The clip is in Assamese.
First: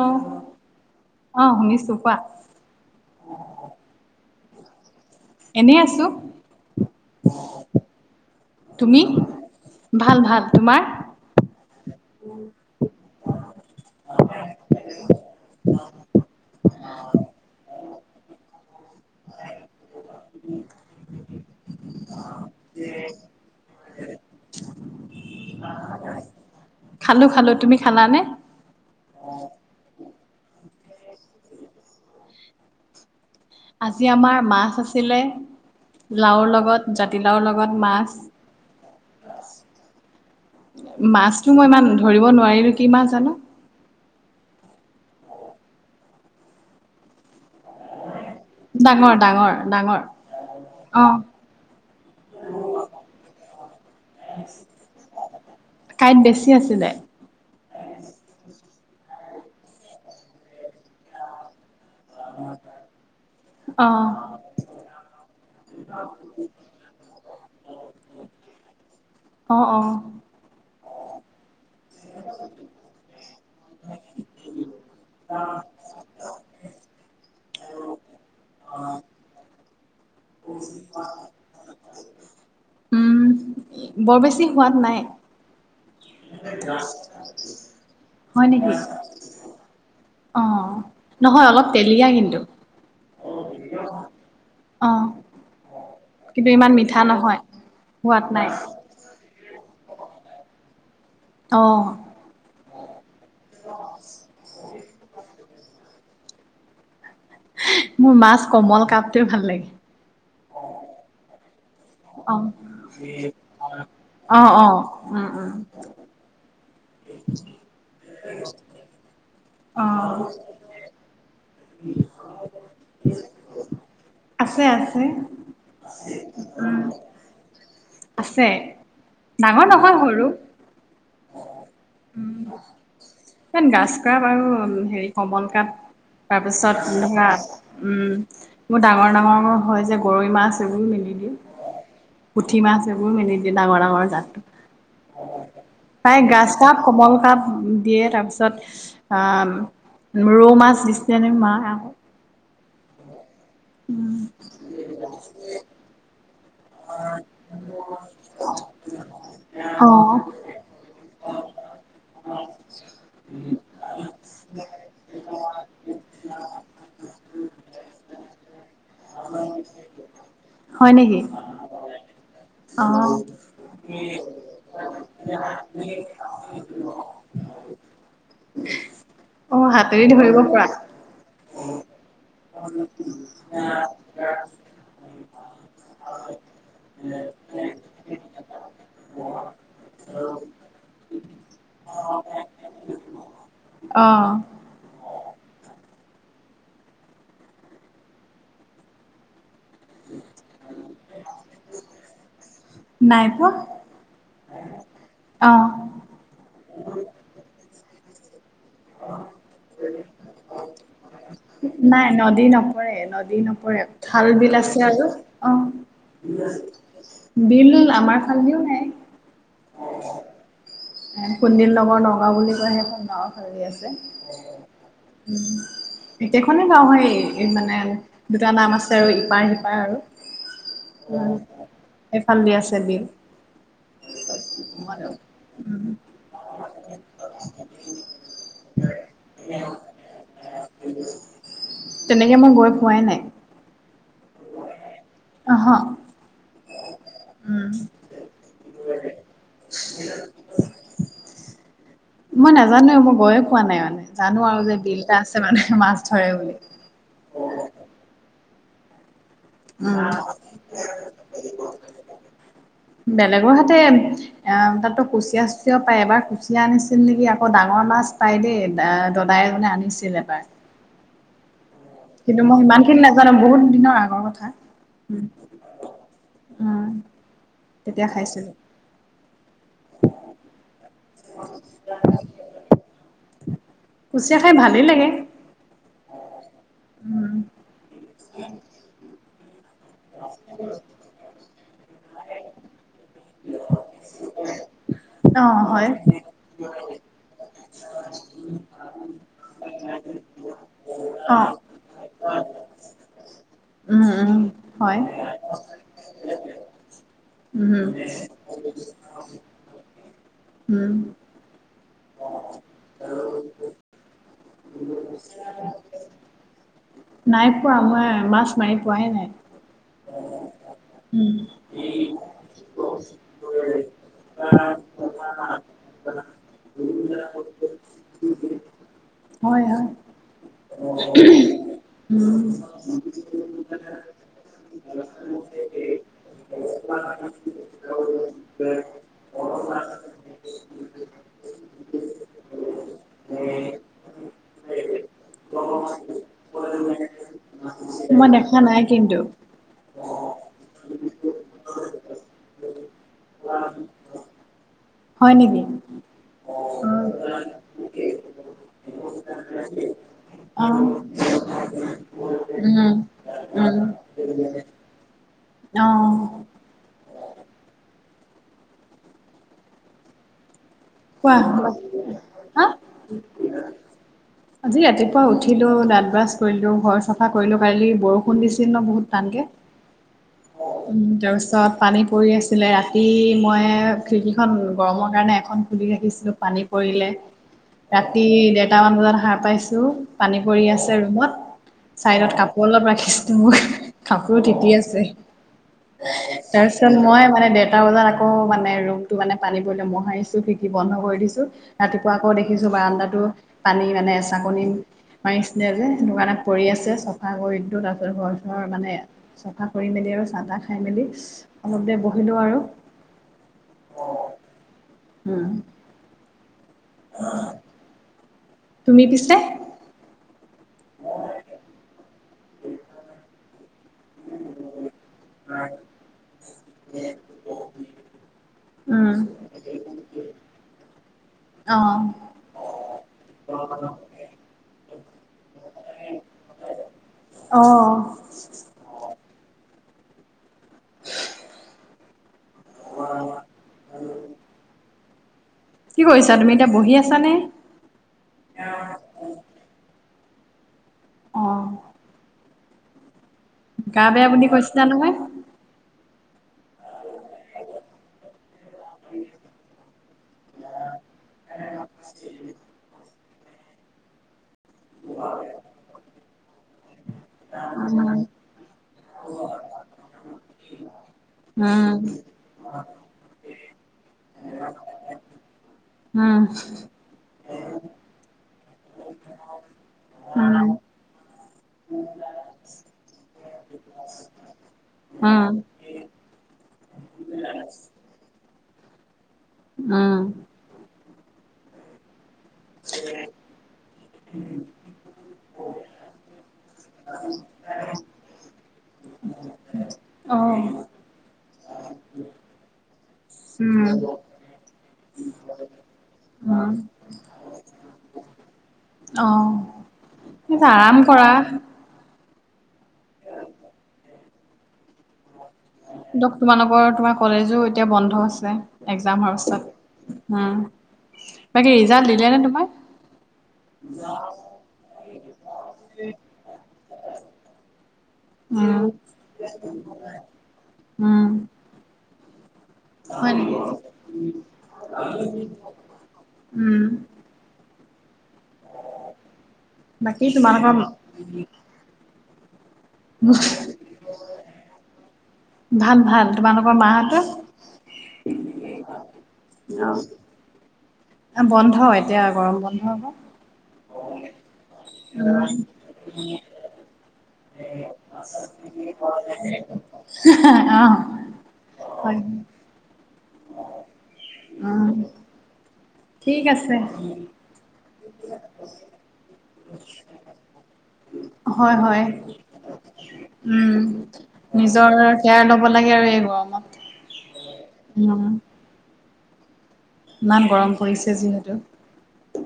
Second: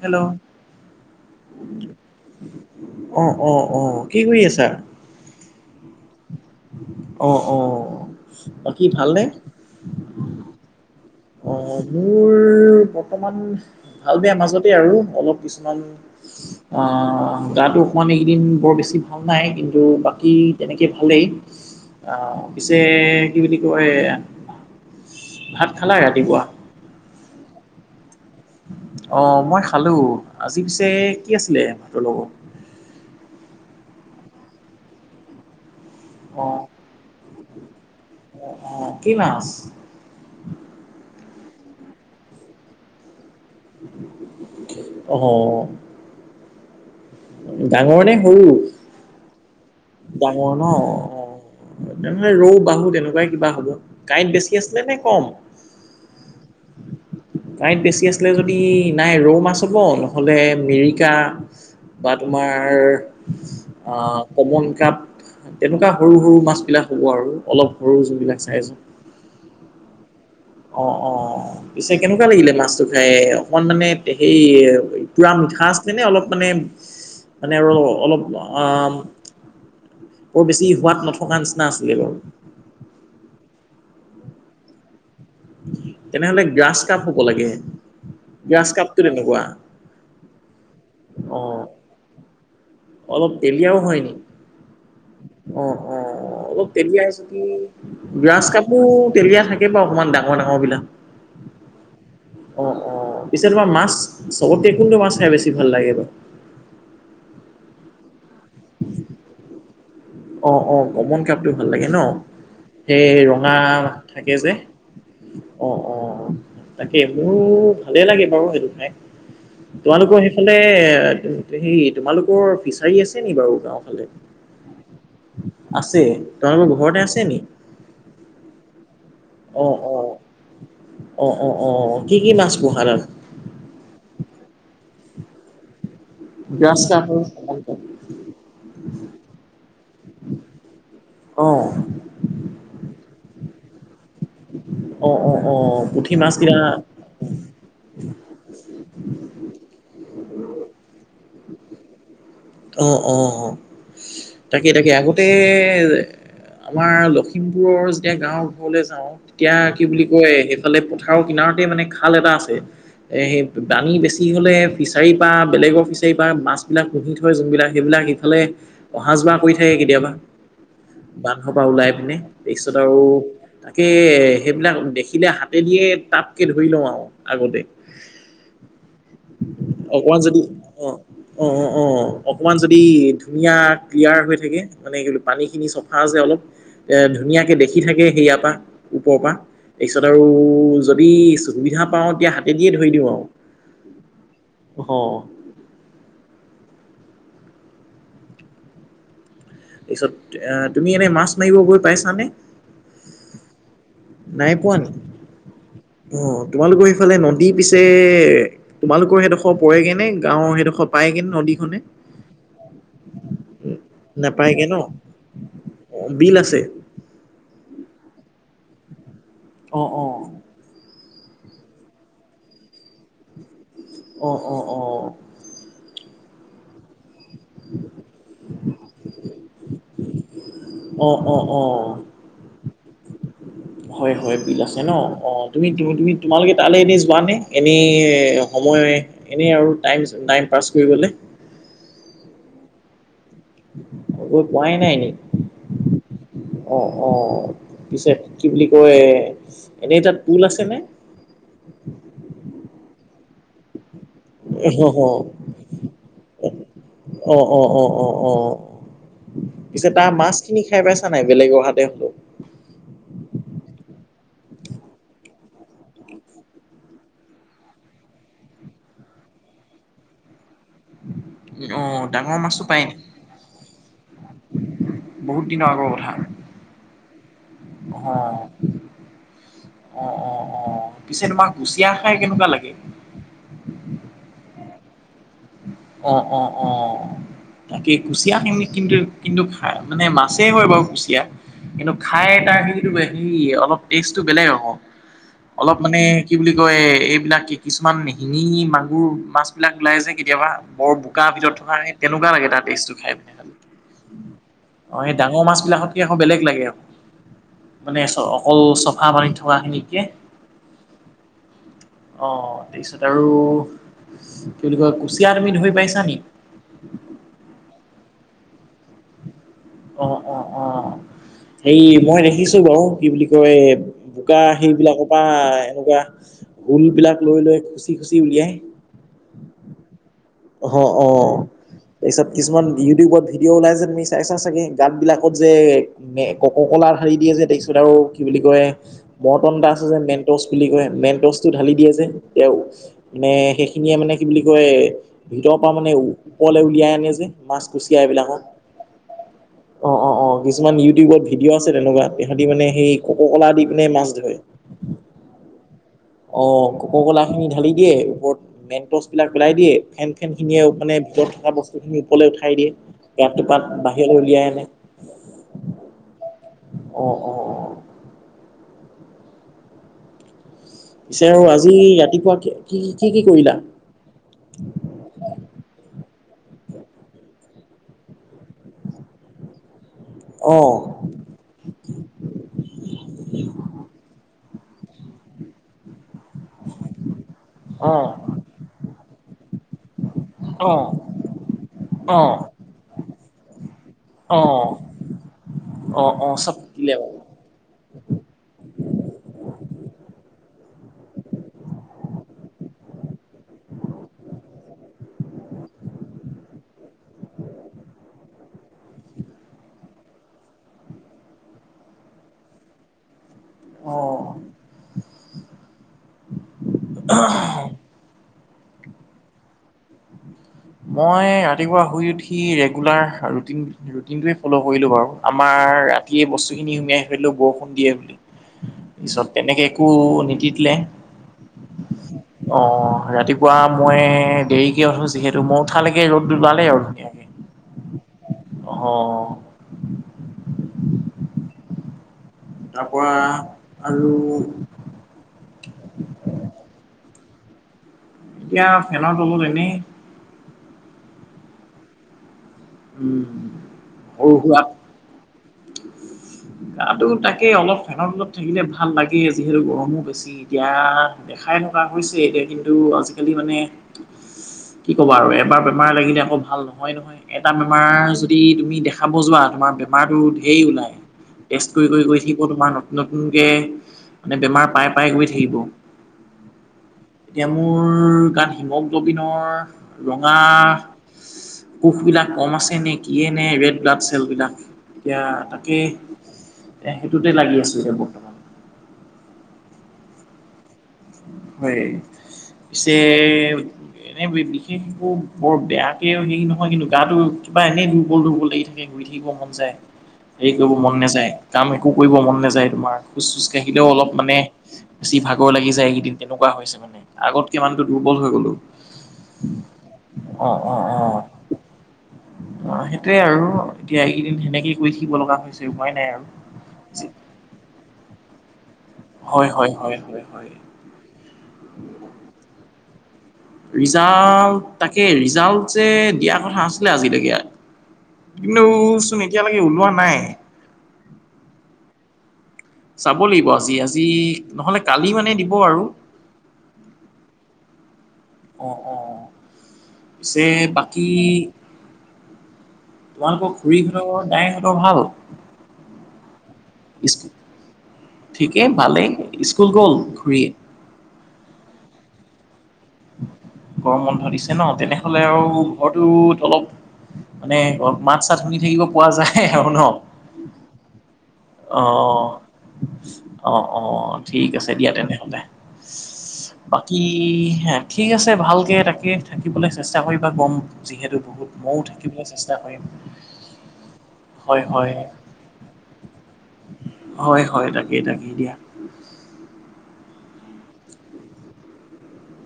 হেল্ল'। অ শুনিছো কোৱা অ' অ' অ', কি কৰি আছে? চা এনেই আছো। অ' অ'। বাকী তুমি? ভালনে? ভাল ভাল। তোমাৰ? অ' মোৰ বৰ্তমান ভাল বেয়া মাজতে আৰু। অলপ কিছুমান আ গাতো অকমান এইকেইদিন বৰ বেছি ভাল নাই। কিন্তু বাকী তেনেকে ভালেই। অ' পিছে কি এ ভাত খালা ৰাতিপুৱা? খালোঁ খালোঁ। তুমি খালানে? অ' মই খালো। আজি পিছে কি আছিলে ভাতৰ লগত? আজি আমাৰ মাছ আছিলে। লাওৰ অ', লগত, জাতিলাওৰ লগত মাছ। অ', অ', কি মাছ? মাছটো মই ইমান ধৰিব নোৱাৰিলো, কি মাছ জানো! অ'। ডাঙৰ নে? সৰু? ডাঙৰ ডাঙৰ, ডাঙৰ। অ'। তেনেহ'লে ৰৌ-বাহু তেনেকুৱাই কিবা হ'ব। কাঁইট বেছি আছিলে নে কম? কাঁইট বেছি। আছিলে কাঁইট বেছি আছিলে যদি। নাই ৰৌ মাছ হ'ব, নহ'লে মিৰিকা। বা তোমাৰ, অ আ কমন কাপ তেনেকুৱা সৰু-সৰু মাছবিলাক হ'ব আৰু! অলপ সৰু যোনবিলাক চাইজত। অ অ অ' অ'। পিছে কেনেকুৱা লাগিলে মাছটো খাই? অকণ মানে সেই পুৰা মিঠা আছে নে অলপ মানে। মানে আৰু অলপ আ। বৰ বেছি সোৱাদ নথকা নিচিনা আছিলে বাৰু। উম বৰ বেছি সোৱাদ নাই। তেনেহ'লে গ্ৰাছ কাপ হ'ব লাগে হয় গ্ৰাছ নেকি? কাপটো তেনেকুৱা অ' নহয় অ', অলপ তেলীয়া কিন্তু! অলপ তেলীয়াও হয় নি? অ'। অ', অ' কিন্তু অলপ ইমান মিঠা তেলীয়াই নহয় যদি, সোৱাদ নাই গ্ৰাছকাপো তেলীয়া থাকে। থাকে বাৰু অকমান ডাঙৰ- ডাঙৰবিলাক। অ অ' অ' পিছে তোমাৰ মাছ, চবতকে কোনটো মাছ খাই বেছি ই ভাল লাগে বা। মোৰ মাছ কমল কাপটো ভাল লাগে অ অ কমন কাপটো ভাল লাগে ন অ সেই ৰঙা থাকে অ যে অ উম উম অ অ। তাকে মোৰ ভালে লাগে বাৰু সেইটো খাই অ তোমালোকৰ সেইফালে সেই তোমালোকৰ ফিচাৰী আছে নি বাৰু গাও ফালে আছে আছে আছে উম তোমালোকৰ ঘৰতে আছে নি? আছে ডাঙৰ অ', নহয় অ'। সৰু অ উ অ অ কি কি মাছ পোহা তাত? ইমান গাজ কাপ আৰু হেৰি কমল কাৰাপ। তাৰ পিছত গ্ৰাছ কাপ আৰু ধৰা শ'ল কাপ। উম মোৰ ডাঙৰ ডাঙৰ হয় যে গৰৈ মাছ এইব অ পুঠি মাছ এইবোৰ মেলি দিয়ে ডাঙৰ ডাঙৰ জা অ অ অ উঠি প্ৰাই গছ কাপ কমল কাপ দিয়ে তাৰপিছত। ৰৌ মাছ দিছেনে মায় আকৌ। অ অ অ তাকে তাকে আগতে আমাৰ লখিমপুৰৰ যেতিয়া গাঁৱৰ ঘৰলৈ যাওঁ তেতিয়া কি অ বুলি কয় সেইফালে পথাৰৰ কিনাৰ মানে খাল এটা আছে এ সেই দানি বেছি কি হ'লে ফিচাৰীৰ পৰা বেলেগৰ ফিচাৰীৰ পৰা মাছবিলাক পুহি থাক হয় যোনবিলাক সেইবিলাক ইফালে অহা যোৱা কৰি থাকে কেতিয়াবা হয় নেকি বানস পৰাা ওলাই পিনে তাৰপিছত আৰু অ', তাকে সেইবিলাক দেখি কিনে হাতে দিয়ে তটাপকে ধৰি লওঁ আৰু আগতে অ', হাতেদি অকমান ধৰিব যদি পৰা অ অ অ অকণমান যদি ধুনীয়া ক্লিয়াৰ হৈ থাকে মানে কি পানীখিনি চফা যে অলপ ধুনীয়াকে দেখি থাকে সেয়াৰ পৰা ওপৰৰ পৰা। তাৰপিছত আৰু যদি সুবিধা পাওঁ তেতিয়া হাতে দিয়ে ধৰি দিওঁ আৰু অ ঘ তাৰপিছত এ তুমি এনে মাছ মাৰিব গৈ পাইছানে নাই পোৱা নাই পোৱা নে অ', অ তোমালোকৰ সেইফালে নদী পিছে তোমালোকৰ সেইডোখৰ পৰা কেনে গাঁৱৰ সেইডোখৰ পায় কেনে নদীখনে নাই নদী নপৰে নদী নপৰে খাল বিল নাপায়গে ন? আছে আৰু অ অ', বিল আছে? বিল আমাৰ খালদিও নাই অঁ অঁ কুন্দিল নগৰ নগাঁও বুলি কয় সেইখন গাঁওৰ ভালি আছে অ অ অ এখনেই গাঁও হয় মানে দুটা নাম আছে আৰু ইপাৰ সিপাৰ আৰু অ', অ', অ', উ সখন বি আছে বি হয় হয় বিল আছে ন অ তুমি তুমি তোমালোকে তালৈ এনেই যোৱানে এনেই সময় এনেই আৰু টাইম নাইম প পাছ কৰিবলৈ তেনেকে মই গৈ পোৱাই নাই গৈ পোৱাই নাই নক অহ অ অ উম পিছে কি বুলি কয় এনেই তাত পুল আছে নে মই নাজানো মই মোৰ বয়স কোৱা নাই মানে জানো আৰু যে অ', অ', বিল এটা আছে অ', মানে মাছ ধৰে বুলি অ', অ', অ'। অ'। পিছে তাৰ উম মাছখিনি খাই পাইছা নাই বেলেগ অহাতে হলে বেলেগৰ হাতে অ তাতো কুচিয়া কুচিয়া পায় এবাৰ কুচিয়া আনিছিল নেকি আকৌ ডাঙৰ মাছ পাই দেই দদাই এজনে আনিছিল এবাৰ অ ডাঙৰ কিন্তু মই মাছটো ইমান পায় নি খিনি নাজানো বহুত দিনৰ আগৰ কথা বহুত দিনৰ আগৰ কথা উম তেতিয়া অ খাইছিলোঁ। অ' অ' অ' পিছে তোমাৰ কুচিয়া খাই কেনেকুৱা লাগে? কুচিয়া খাই ভালেই লাগে। অ' অ' অ' উম। তাকে কুচিয়াখিনি কিন্তু, কিন্তু মানে মাছেই হয় বাৰু কুচিয়া। কিন্তু খাই তাৰ সেইটো হেৰি অলপ টেষ্টটো বেলেগ আক'। অ অলপ হয় মানে কি বুলি কয়, এইবিলাক কিছুমান শিঙি-মাগুৰ মাছবিলাক ওলাই যে কেতিয়াবা বৰ বোকাৰ অ ভিতৰত থকা সেই তেনেকুৱা লাগে তাৰ টেষ্টটো খাই পিনে, খালে। উম উম হয় অ' সেই ডাঙৰ মাছবিলাকতকে আকৌ, বেলেগ লাগে আকৌ। উম মানে অকল চফা পানীত থকাখিনিতকে। উম অ' তাৰপিছত আৰু কি বুলি কয়, কুচিয়া। তুমি ধুই পাইছানি? নাই পোৱা, মই মাছ মাৰি পোৱাই নাই। অ অ অ উম। হেৰি মই দেখিছো বাৰু, কি বুলি কয়! বোকা সেইবিলাকৰ পৰা এনেকুৱা, গোলবিলাক লৈ লৈ খুচি খুচি উলিয়ায়। হয় হয়। অ' অ'। তাৰপিছত কিছুমান ইউটিউবত ভিডিঅ' ওলাই যে, তুমি চাইছা চাগে! গাঁতবিলাকত যে কক ক ঢালি দিয়ে যে তাৰপিছত আৰু কি বুলি কয়, মটন এটা আছে যে মেনটচ বুলি কয় মেনটচটো ঢালি দিয় যে। তেওঁ মানে সেইখিনিয়ে মানে কি বুলি কয় ভিতৰৰ পৰা মানে ওপৰলৈ উলিয়াই আনে যে, মাছ কুচিয়া মই এইবিলাকক দেখা নাই কিন্তু। অ' অ' অ'। কিছুমান ইউটিউবত ভিডিঅ' আছে তেনেকুৱা, তেহেতি মানে সেই কক কলা দি পিনে মাছ ধৰে। হয় নেকি? অ' কক ক'লাখিনি ঢালি দিয়ে। ওপৰত মেনটচবিলাক পেলাই দিয়ে। ফেন- ফেনখিনিয়ে অ মানে ভিতৰত থকা বস্তুখিনি ওপৰলে উঠাই দিয়ে। উম ইয়াত টোপাত উম বাহিৰলৈ উলিয়াই আনে। অ অ' অ'। পিছে কোৱা আৰু আজি ৰাতিপুৱা হা কি, কি কি কৰিলা? আজি ৰাতিপুৱা উঠিলো, দাঁত ব্ৰাছ কৰিলো। ঘৰ চাফা কৰিলো, কালো বৰষুণ দিছিল ন বহুত টানকে অ' উম, তাৰপিছত পানী পৰি আছিলে, ৰাতি মই খিৰিকী এখন গৰমৰ কাৰণে এখন খুলি ৰাখিছিলো, পানী পৰিলে। অ' ৰাতি দেৰটামান বজাত সাৰ পাইছো পানী পৰি অ' আছে ৰুমত অ' চাইডত কাপোৰ অলপ ৰাখিছো, মোক কাপোৰো অ' তিতি আছে। অ' অ' চব তাৰপিছত থাকিলে বাৰু মই মানে ডেৰটা বজাত আকৌ মানে ৰুমটো মানে পানী পৰিলে, মহাৰিছো। শী বন্ধ কৰি দিছো। ৰাতিপুৱা আকৌ দেখিছো বাৰাণ্ডাতো পানী মানে এচাকনি ম হেনেকুৱাতে পৰি আছে। চাফা কৰি দিলোঁ। তাৰপিছত ঘৰ-চৰ মানে চফা কৰি মেলি আৰু চাহ-তাহ খাই মেলি অলপ দেৰি বহিলো আৰু। উ উম। [inaudible] তুমি পিছে? মই ৰাতিপুৱা শুই উঠি ৰেগুলাৰ ৰুটিন। ৰুটিনটোৱ ফ'ল' কৰিলো বাৰু, আমাৰ ৰাতিয়ে বস্তুখিনি সুমিয়াই থৈ দিলোঁ বৰষুণ দিয়ে বুলি। উম পিছত তেনেকে একো নিতিতিলে অ অ' ৰাতিপুৱা মই দেৰিকে উঠোঁ, যিহেতু ম লাগে ৰ'দ ওলালে আৰু অ ধুনীয়াকে অ'। তাৰ পৰা, আৰু কি কৰিছা তুমি এতিয়া বহি আছানে? এতিয়া ফেনত ৰ'ব এনে আহ। উম। গা বেয়া সৰু বুলি সুৰাত কৈছিলা নহয়? গাটো তাকে অলপ ফেনত তলত থাকিলে ভাল লাগে যিহেতু গৰমো বেছি। এতিয়া দেখাই থকা হৈছে এতিয়া কিন্তু আজিকালি মানে- কি ক'বা আৰু এবাৰ বেমাৰ লাগিলে আকৌ ভাল নহয় নহয় এটা বেমাৰ উম যদি তুমি দেখা ব যোৱা তোমাৰ বেমাৰো ঢেই ওলায়। ত কৰি কৰি গৈ থাকিব তোমাৰ নতুন নতুন কে মানে বেমাৰ পাই পাই গৈ থাকিব। উম এতিয়া মোৰ গান হিমক কবিনৰ ৰঙা উম উম কোষবিলাক কম আছে নে কিয়ে নে ৰেড ব্লাড চেলবিলাক এতিয়া উম তাকে এ সেইটোতে লাগি আছো এতিয়া বৰ্তমান উম। হয় পিছে এনে বিশেষ একো বৰ বেয়াকে হেৰি নহয় কিন্তু গাটো কিবা এনেই দুৰ্বল দুৰ্বল লাগি থাকে। শুই থাকিব মন যায় অ', হেৰি কৰিব মন নাযায় কাম একো কৰিব মন নাযায় তোমাৰ খোজ চোজ উম, কঢ়িলেও অলপ মানে বেছি ভাগৰ লাগি যায়। কেইদিন তেনেকুৱা উম, হৈছে মানে আগতকে মানুতো দুৰ্বল হৈ গ'লো। আহ অ স অ অ আৰাম কৰা। অ সেইটোয়ে আৰু এতিয়া এইকেইদিন সেনেকেই কৰি থাকিব লগা হৈছে। উপায় নাই আৰু দক তোমালোকৰ তোমাৰ কলেজো এতিয়া বন্ধ আছে। এক্জামৰ হয় পছত হয় হয় হয় অ। হয় বাকী ৰিজাল্ট দিলে নে তোমাৰ? ৰিজাল্ট তাকে ৰিজাল্ট যে দিয়া কথা আছিলে আজিলৈকে। উম, কিন্তুচোন এতিয়ালেকে ওলোৱা নাই। উম, চাব হয় লাগিব নেকি? আজি আজি নহলে কালি মানে দিব আৰু। উম, অ অ বাকী পিছে তোমালোকৰ বাকী তোমালোকৰ খুৰীহঁতৰ, ডাইহঁতৰ ভাল? ভাল ভাল তোমালোকৰ মাহঁতৰ? ঠিকে ভালে, স্কুল গ'ল খোৰিয়ে? অ বন্ধ এতিয়া গৰম বন্ধ। হ'ব। গৰম বন্ধ দিছে ন, তেনেহলে উম, আৰু ঘৰটোত অলপ মানে অ মাত চাত শুনি থাকিব পোৱা যায় আৰু ন। অ', অ হয়, অ অ, ঠিক আছে উম, দিয়া তেনেহলে। ঠিক আছে বাকী হে ঠিক আছে ভালকে তাকে থাকিবলে চেষ্টা কৰিবা গৰম যিহেতু বহুত হয় ময়ো হয়। থাকিবলৈ চেষ্টা কৰিম। উম, হয় নিজৰ হয় কেয়াৰ লব লাগে আৰু আৰু আমাক হয় হয় তাকেই উম। তাকেই [inaudible] দিয়া ইমান গৰম পৰিছে যিহেতু।